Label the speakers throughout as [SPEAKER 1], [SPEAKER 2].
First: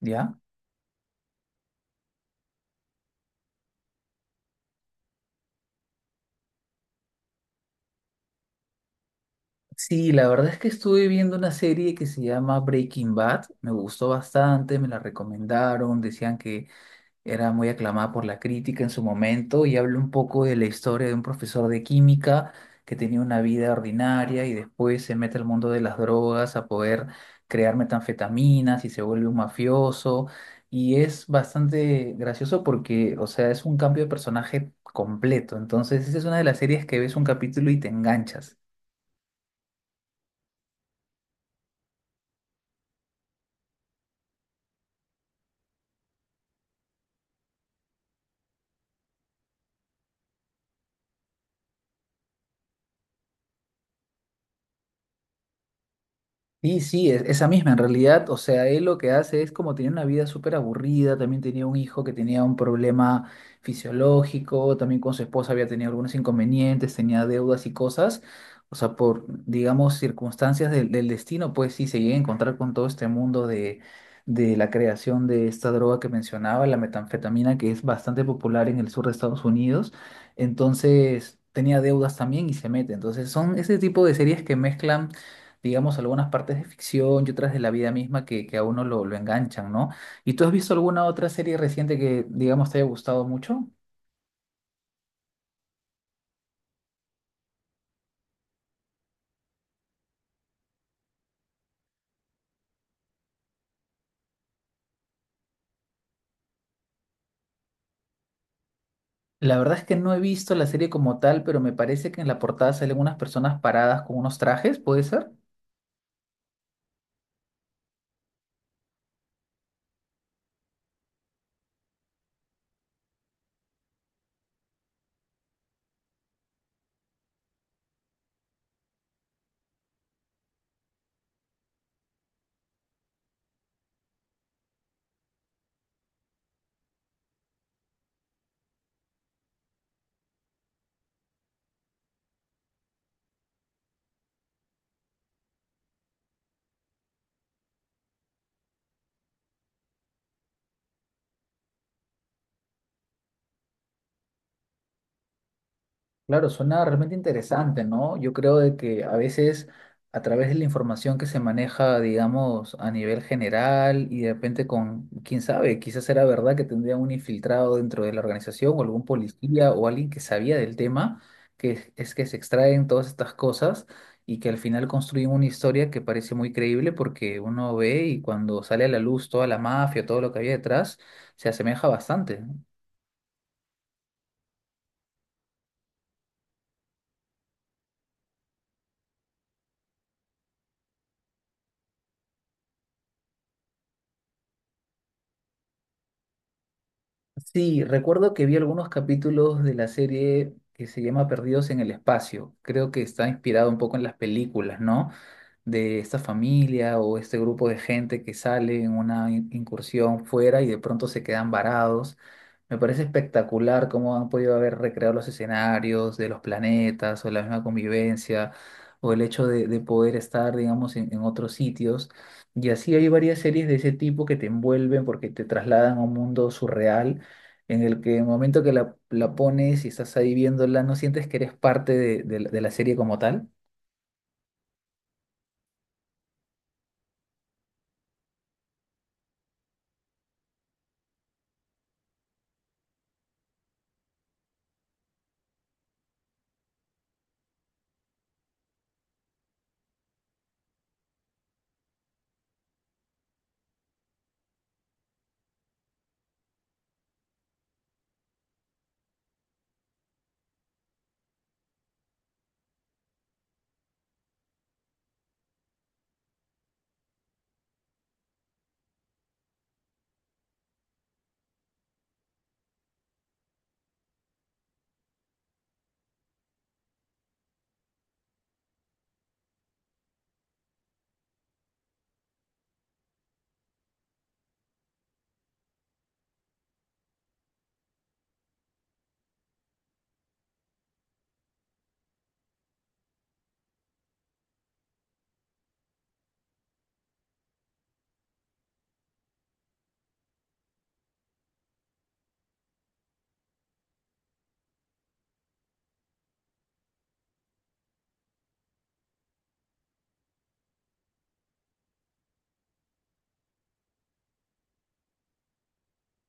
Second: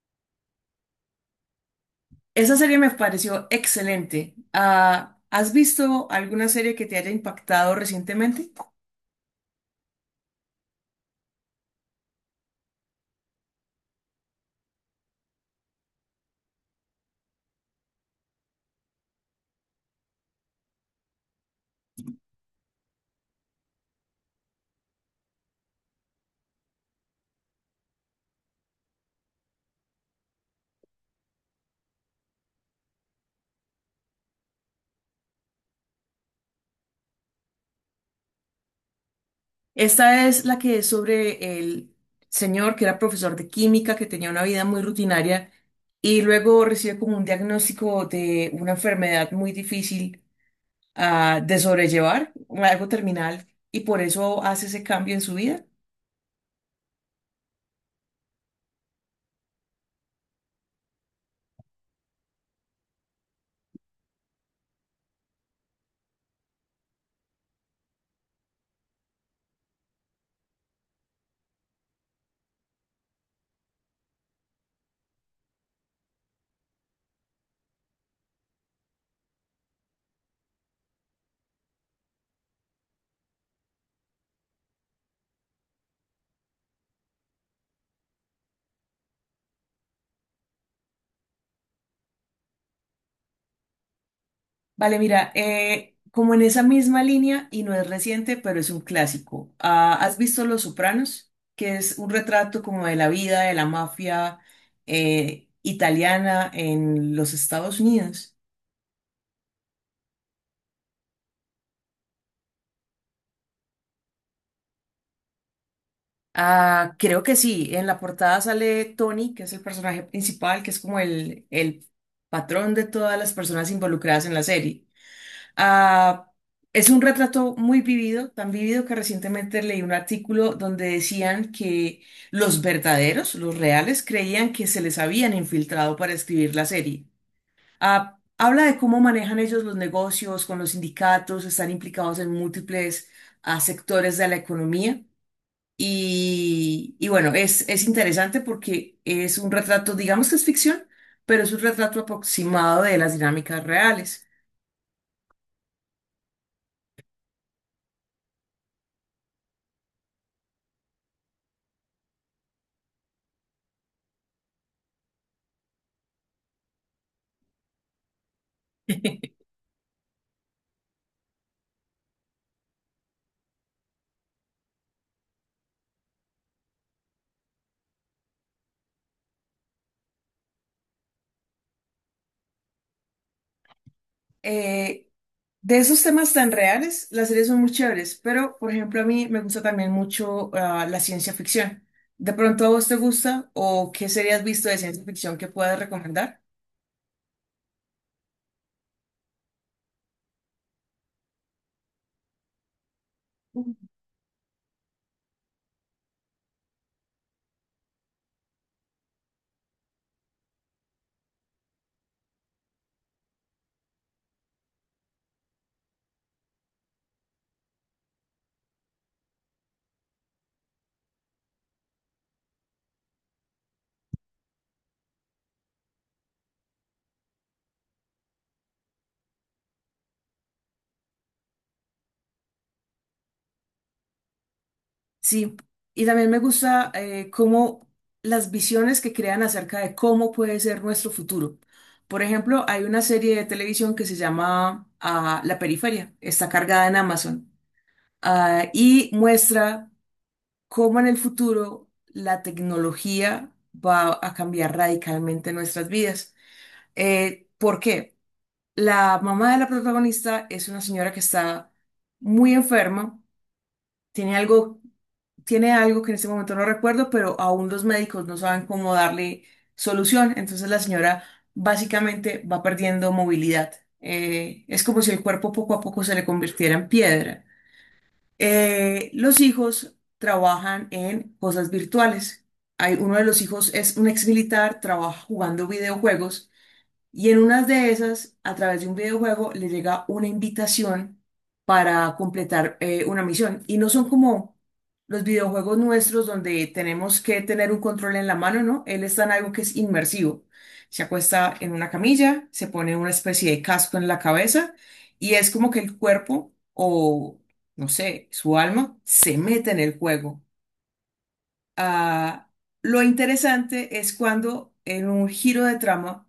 [SPEAKER 1] ¿Ya?
[SPEAKER 2] Esa serie me pareció excelente. ¿Has visto alguna serie que te haya impactado recientemente?
[SPEAKER 1] Sí, la verdad es que estuve viendo una serie que se llama Breaking Bad. Me gustó bastante, me la recomendaron, decían que era muy aclamada por la crítica en su momento y habla un poco de la historia de un profesor de química que tenía una vida ordinaria y después se mete al mundo de las drogas a poder crear metanfetaminas y se vuelve un mafioso. Y es bastante gracioso porque, o sea, es un cambio de personaje completo. Entonces, esa es una de las series que ves un capítulo y te enganchas.
[SPEAKER 2] Esta es la que es sobre el señor que era profesor de química, que tenía una vida muy rutinaria y luego recibe como un diagnóstico de una enfermedad muy difícil de sobrellevar, algo terminal, y por eso hace ese cambio en su vida.
[SPEAKER 1] Sí, sí, esa misma en realidad, o sea, él lo que hace es como tenía una vida súper aburrida, también tenía un hijo que tenía un problema fisiológico, también con su esposa había tenido algunos inconvenientes, tenía deudas y cosas, o sea, por, digamos, circunstancias del destino, pues sí, se llega a encontrar con todo este mundo de la creación de esta droga que mencionaba, la metanfetamina, que es bastante popular en el sur de Estados Unidos, entonces tenía deudas también y se mete, entonces son ese tipo de series que mezclan digamos, algunas partes de ficción y otras de la vida misma que a uno lo enganchan, ¿no? ¿Y tú has visto alguna otra serie reciente que, digamos, te haya gustado mucho?
[SPEAKER 2] Vale, mira, como en esa misma línea, y no es reciente, pero es un clásico. ¿Has visto Los Sopranos? Que es un retrato como de la vida de la mafia italiana en los Estados Unidos.
[SPEAKER 1] La verdad es que no he visto la serie como tal, pero me parece que en la portada salen unas personas paradas con unos trajes, ¿puede ser?
[SPEAKER 2] Ah, creo que sí. En la portada sale Tony, que es el personaje principal, que es como el patrón de todas las personas involucradas en la serie. Ah, es un retrato muy vivido, tan vivido que recientemente leí un artículo donde decían que los verdaderos, los reales, creían que se les habían infiltrado para escribir la serie. Habla de cómo manejan ellos los negocios con los sindicatos, están implicados en múltiples sectores de la economía. Y bueno, es interesante porque es un retrato, digamos que es ficción, pero es un retrato aproximado de las dinámicas reales.
[SPEAKER 1] Claro, suena realmente interesante, ¿no? Yo creo de que a veces a través de la información que se maneja, digamos, a nivel general y de repente con, quién sabe, quizás era verdad que tendría un infiltrado dentro de la organización o algún policía o alguien que sabía del tema, es que se extraen todas estas cosas y que al final construyen una historia que parece muy creíble porque uno ve y cuando sale a la luz toda la mafia, todo lo que había detrás, se asemeja bastante.
[SPEAKER 2] eh, de esos temas tan reales, las series son muy chéveres, pero por ejemplo a mí me gusta también mucho la ciencia ficción. ¿De pronto a vos te gusta o qué serie has visto de ciencia ficción que puedas recomendar?
[SPEAKER 1] Sí, recuerdo que vi algunos capítulos de la serie que se llama Perdidos en el Espacio. Creo que está inspirado un poco en las películas, ¿no? De esta familia o este grupo de gente que sale en una incursión fuera y de pronto se quedan varados. Me parece espectacular cómo han podido haber recreado los escenarios de los planetas o la misma convivencia o el hecho de poder estar, digamos, en otros sitios. Y así hay varias series de ese tipo que te envuelven porque te trasladan a un mundo surreal en el que en el momento que la pones y estás ahí viéndola, no sientes que eres parte de la serie como tal.
[SPEAKER 2] Sí, y también me gusta cómo las visiones que crean acerca de cómo puede ser nuestro futuro. Por ejemplo, hay una serie de televisión que se llama La Periferia, está cargada en Amazon y muestra cómo en el futuro la tecnología va a cambiar radicalmente nuestras vidas. ¿Por qué? La mamá de la protagonista es una señora que está muy enferma, tiene algo, tiene algo que en este momento no recuerdo, pero aún los médicos no saben cómo darle solución. Entonces la señora básicamente va perdiendo movilidad. Es como si el cuerpo poco a poco se le convirtiera en piedra, los hijos trabajan en cosas virtuales. Hay, uno de los hijos es un ex militar, trabaja jugando videojuegos y en unas de esas, a través de un videojuego, le llega una invitación para completar una misión. Y no son como los videojuegos nuestros donde tenemos que tener un control en la mano, ¿no? Él está en algo que es inmersivo. Se acuesta en una camilla, se pone una especie de casco en la cabeza y es como que el cuerpo o, no sé, su alma se mete en el juego. Ah, lo interesante es cuando en un giro de trama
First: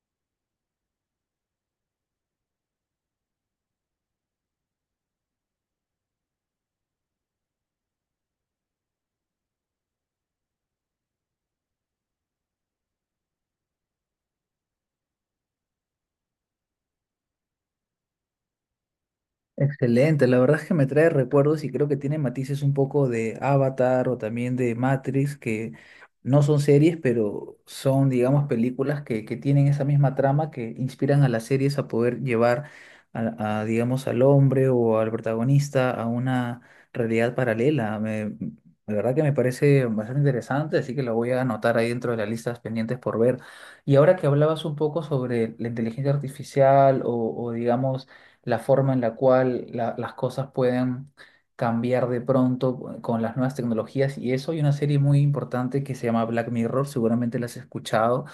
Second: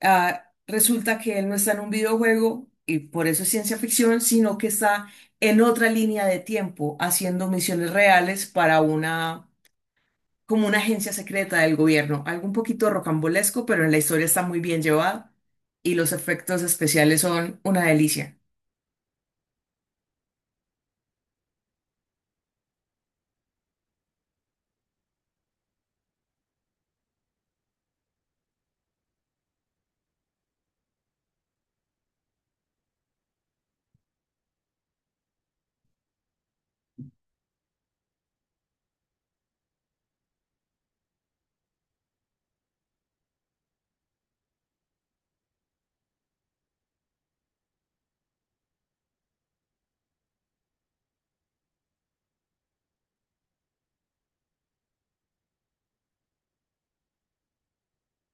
[SPEAKER 2] Resulta que él no está en un videojuego y por eso es ciencia ficción, sino que está en otra línea de tiempo haciendo misiones reales para una, como una agencia secreta del gobierno. Algo un poquito rocambolesco, pero en la historia está muy bien llevada y los efectos especiales son una delicia.
[SPEAKER 1] Excelente, la verdad es que me trae recuerdos y creo que tiene matices un poco de Avatar o también de Matrix, que no son series, pero son, digamos, películas que tienen esa misma trama que inspiran a las series a poder llevar digamos, al hombre o al protagonista a una realidad paralela. La verdad que me parece bastante interesante, así que lo voy a anotar ahí dentro de las listas pendientes por ver. Y ahora que hablabas un poco sobre la inteligencia artificial digamos, la forma en la cual las cosas pueden cambiar de pronto con las nuevas tecnologías y eso. Hay una serie muy importante que se llama Black Mirror, seguramente la has escuchado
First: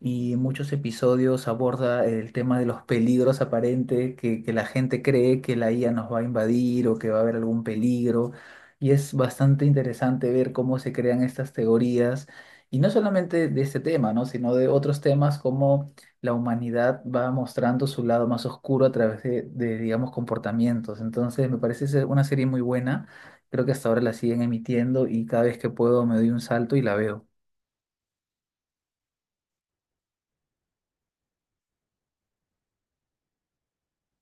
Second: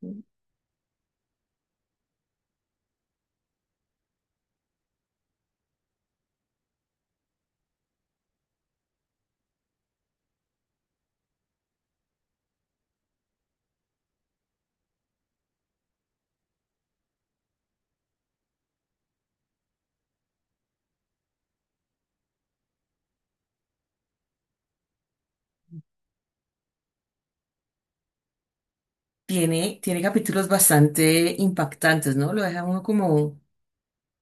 [SPEAKER 1] y en muchos episodios aborda el tema de los peligros aparentes, que la gente cree que la IA nos va a invadir o que va a haber algún peligro. Y es bastante interesante ver cómo se crean estas teorías, y no solamente de este tema, ¿no? Sino de otros temas como la humanidad va mostrando su lado más oscuro a través digamos, comportamientos. Entonces, me parece ser una serie muy buena. Creo que hasta ahora la siguen emitiendo y cada vez que puedo me doy un salto y la veo.
[SPEAKER 2] Tiene capítulos bastante impactantes, ¿no? Lo deja uno como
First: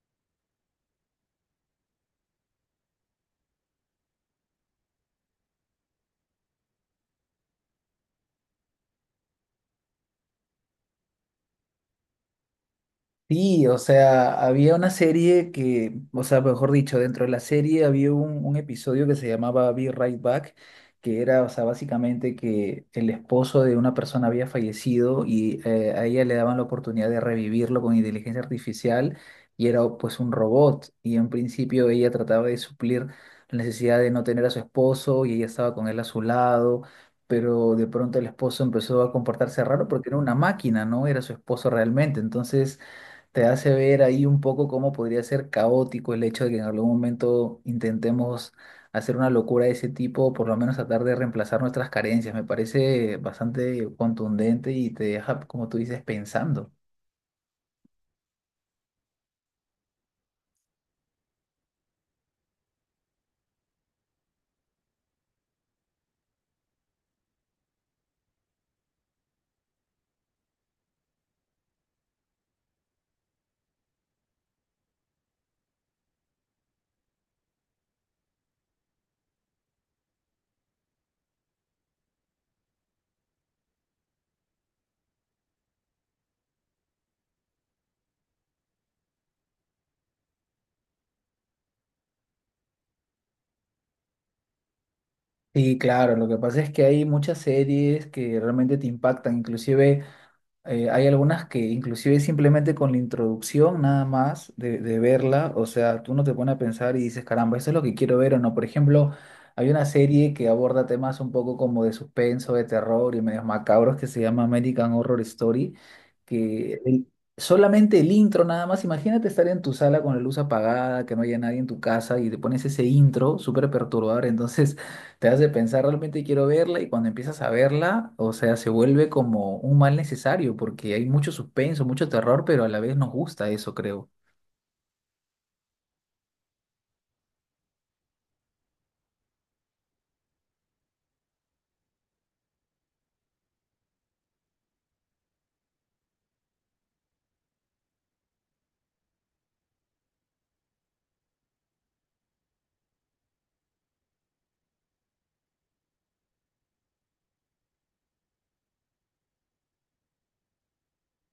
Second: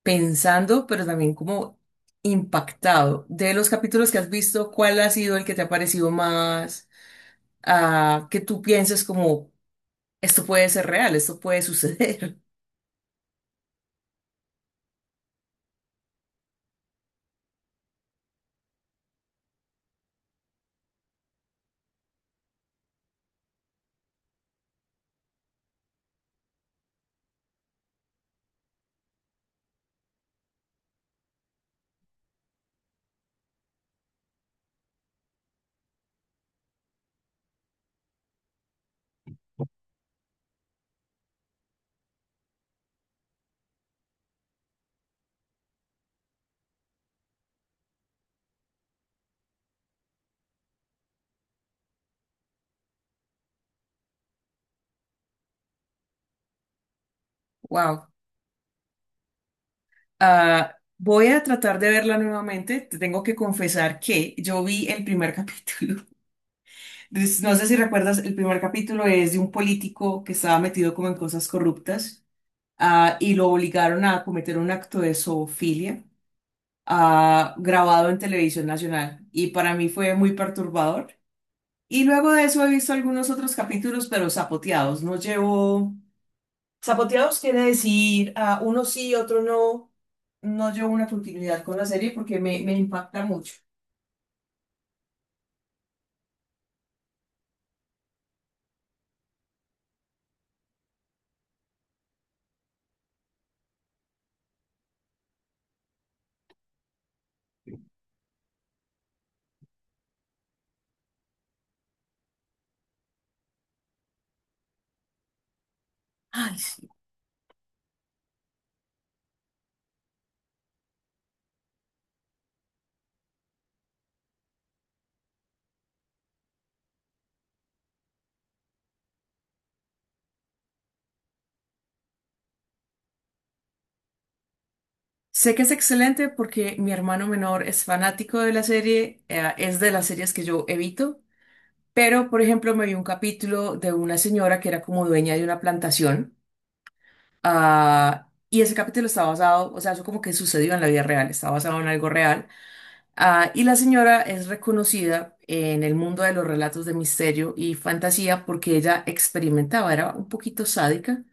[SPEAKER 2] pensando, pero también como impactado. De los capítulos que has visto, ¿cuál ha sido el que te ha parecido más, que tú pienses como, esto puede ser real, esto puede suceder?
[SPEAKER 1] Sí, o sea, había una serie que, o sea, mejor dicho, dentro de la serie había un episodio que se llamaba Be Right Back, que era, o sea, básicamente que el esposo de una persona había fallecido y a ella le daban la oportunidad de revivirlo con inteligencia artificial y era pues un robot y en principio ella trataba de suplir la necesidad de no tener a su esposo y ella estaba con él a su lado. Pero de pronto el esposo empezó a comportarse raro porque era una máquina, no era su esposo realmente. Entonces, te hace ver ahí un poco cómo podría ser caótico el hecho de que en algún momento intentemos hacer una locura de ese tipo, por lo menos tratar de reemplazar nuestras carencias. Me parece bastante contundente y te deja, como tú dices, pensando.
[SPEAKER 2] Wow. Voy a tratar de verla nuevamente. Te tengo que confesar que yo vi el primer capítulo. Entonces, no sé si recuerdas, el primer capítulo es de un político que estaba metido como en cosas corruptas. Y lo obligaron a cometer un acto de zoofilia, grabado en televisión nacional, y para mí fue muy perturbador. Y luego de eso he visto algunos otros capítulos, pero zapoteados. No llevo... Zapoteados quiere decir uno sí, otro no. No llevo una continuidad con la serie porque me impacta mucho.
[SPEAKER 1] Sí, claro, lo que pasa es que hay muchas series que realmente te impactan, inclusive... hay algunas que inclusive simplemente con la introducción nada más de verla, o sea, tú no te pones a pensar y dices, caramba, eso es lo que quiero ver o no. Por ejemplo, hay una serie que aborda temas un poco como de suspenso, de terror y medios macabros que se llama American Horror Story,
[SPEAKER 2] Ay,
[SPEAKER 1] que
[SPEAKER 2] sí.
[SPEAKER 1] el- solamente el intro nada más, imagínate estar en tu sala con la luz apagada, que no haya nadie en tu casa y te pones ese intro súper perturbador, entonces te hace pensar, realmente quiero verla y cuando empiezas a verla, o sea, se vuelve como un mal necesario porque hay mucho suspenso, mucho terror, pero a la vez nos gusta eso, creo.
[SPEAKER 2] Sé que es excelente porque mi hermano menor es fanático de la serie, es de las series que yo evito, pero por ejemplo me vi un capítulo de una señora que era como dueña de una plantación. Y ese capítulo está basado, o sea, eso como que sucedió en la vida real, está basado en algo real. Y la señora es reconocida en el mundo de los relatos de misterio y fantasía porque ella experimentaba, era un poquito sádica,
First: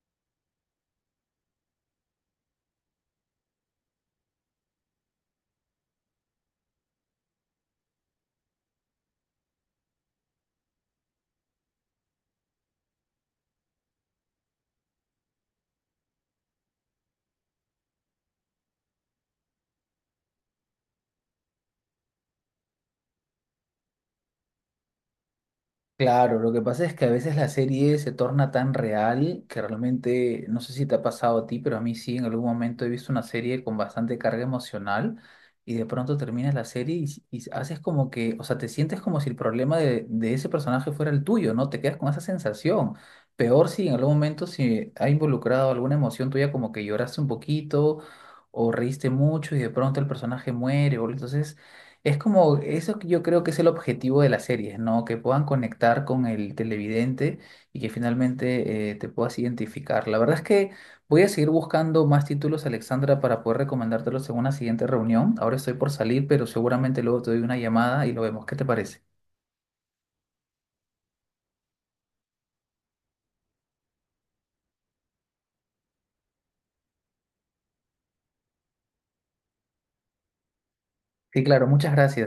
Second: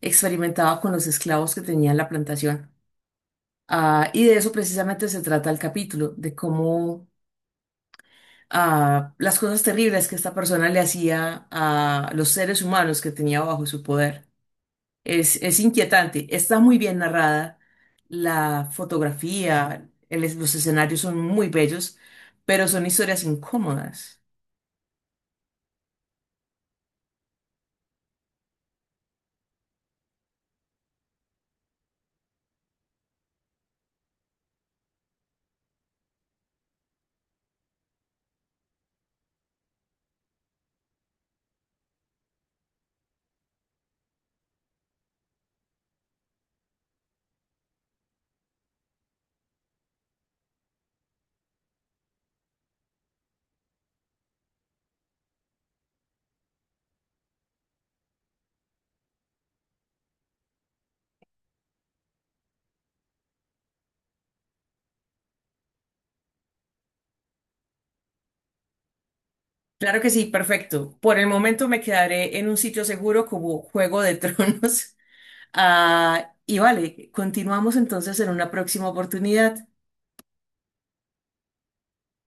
[SPEAKER 2] experimentaba con los esclavos que tenía en la plantación. Y de eso precisamente se trata el capítulo, de cómo las cosas terribles que esta persona le hacía a los seres humanos que tenía bajo su poder. Es inquietante. Está muy bien narrada. La fotografía, el los escenarios son muy bellos, pero son historias incómodas.
[SPEAKER 1] Claro, lo que pasa es que a veces la serie se torna tan real que realmente, no sé si te ha pasado a ti, pero a mí sí, en algún momento he visto una serie con bastante carga emocional y de pronto terminas la serie y haces como que, o sea, te sientes como si el problema de ese personaje fuera el tuyo, ¿no? Te quedas con esa sensación. Peor si en algún momento si ha involucrado alguna emoción tuya, como que lloraste un poquito o reíste mucho y de pronto el personaje muere, o entonces... Es como, eso que yo creo que es el objetivo de las series, ¿no? Que puedan conectar con el televidente y que finalmente te puedas identificar. La verdad es que voy a seguir buscando más títulos, Alexandra, para poder recomendártelos en una siguiente reunión. Ahora estoy por salir, pero seguramente luego te doy una llamada y lo vemos. ¿Qué te parece?
[SPEAKER 2] Claro que sí, perfecto. Por el momento me quedaré en un sitio seguro como Juego de Tronos. Y vale, continuamos entonces en una próxima oportunidad.
[SPEAKER 1] Sí, claro, muchas gracias.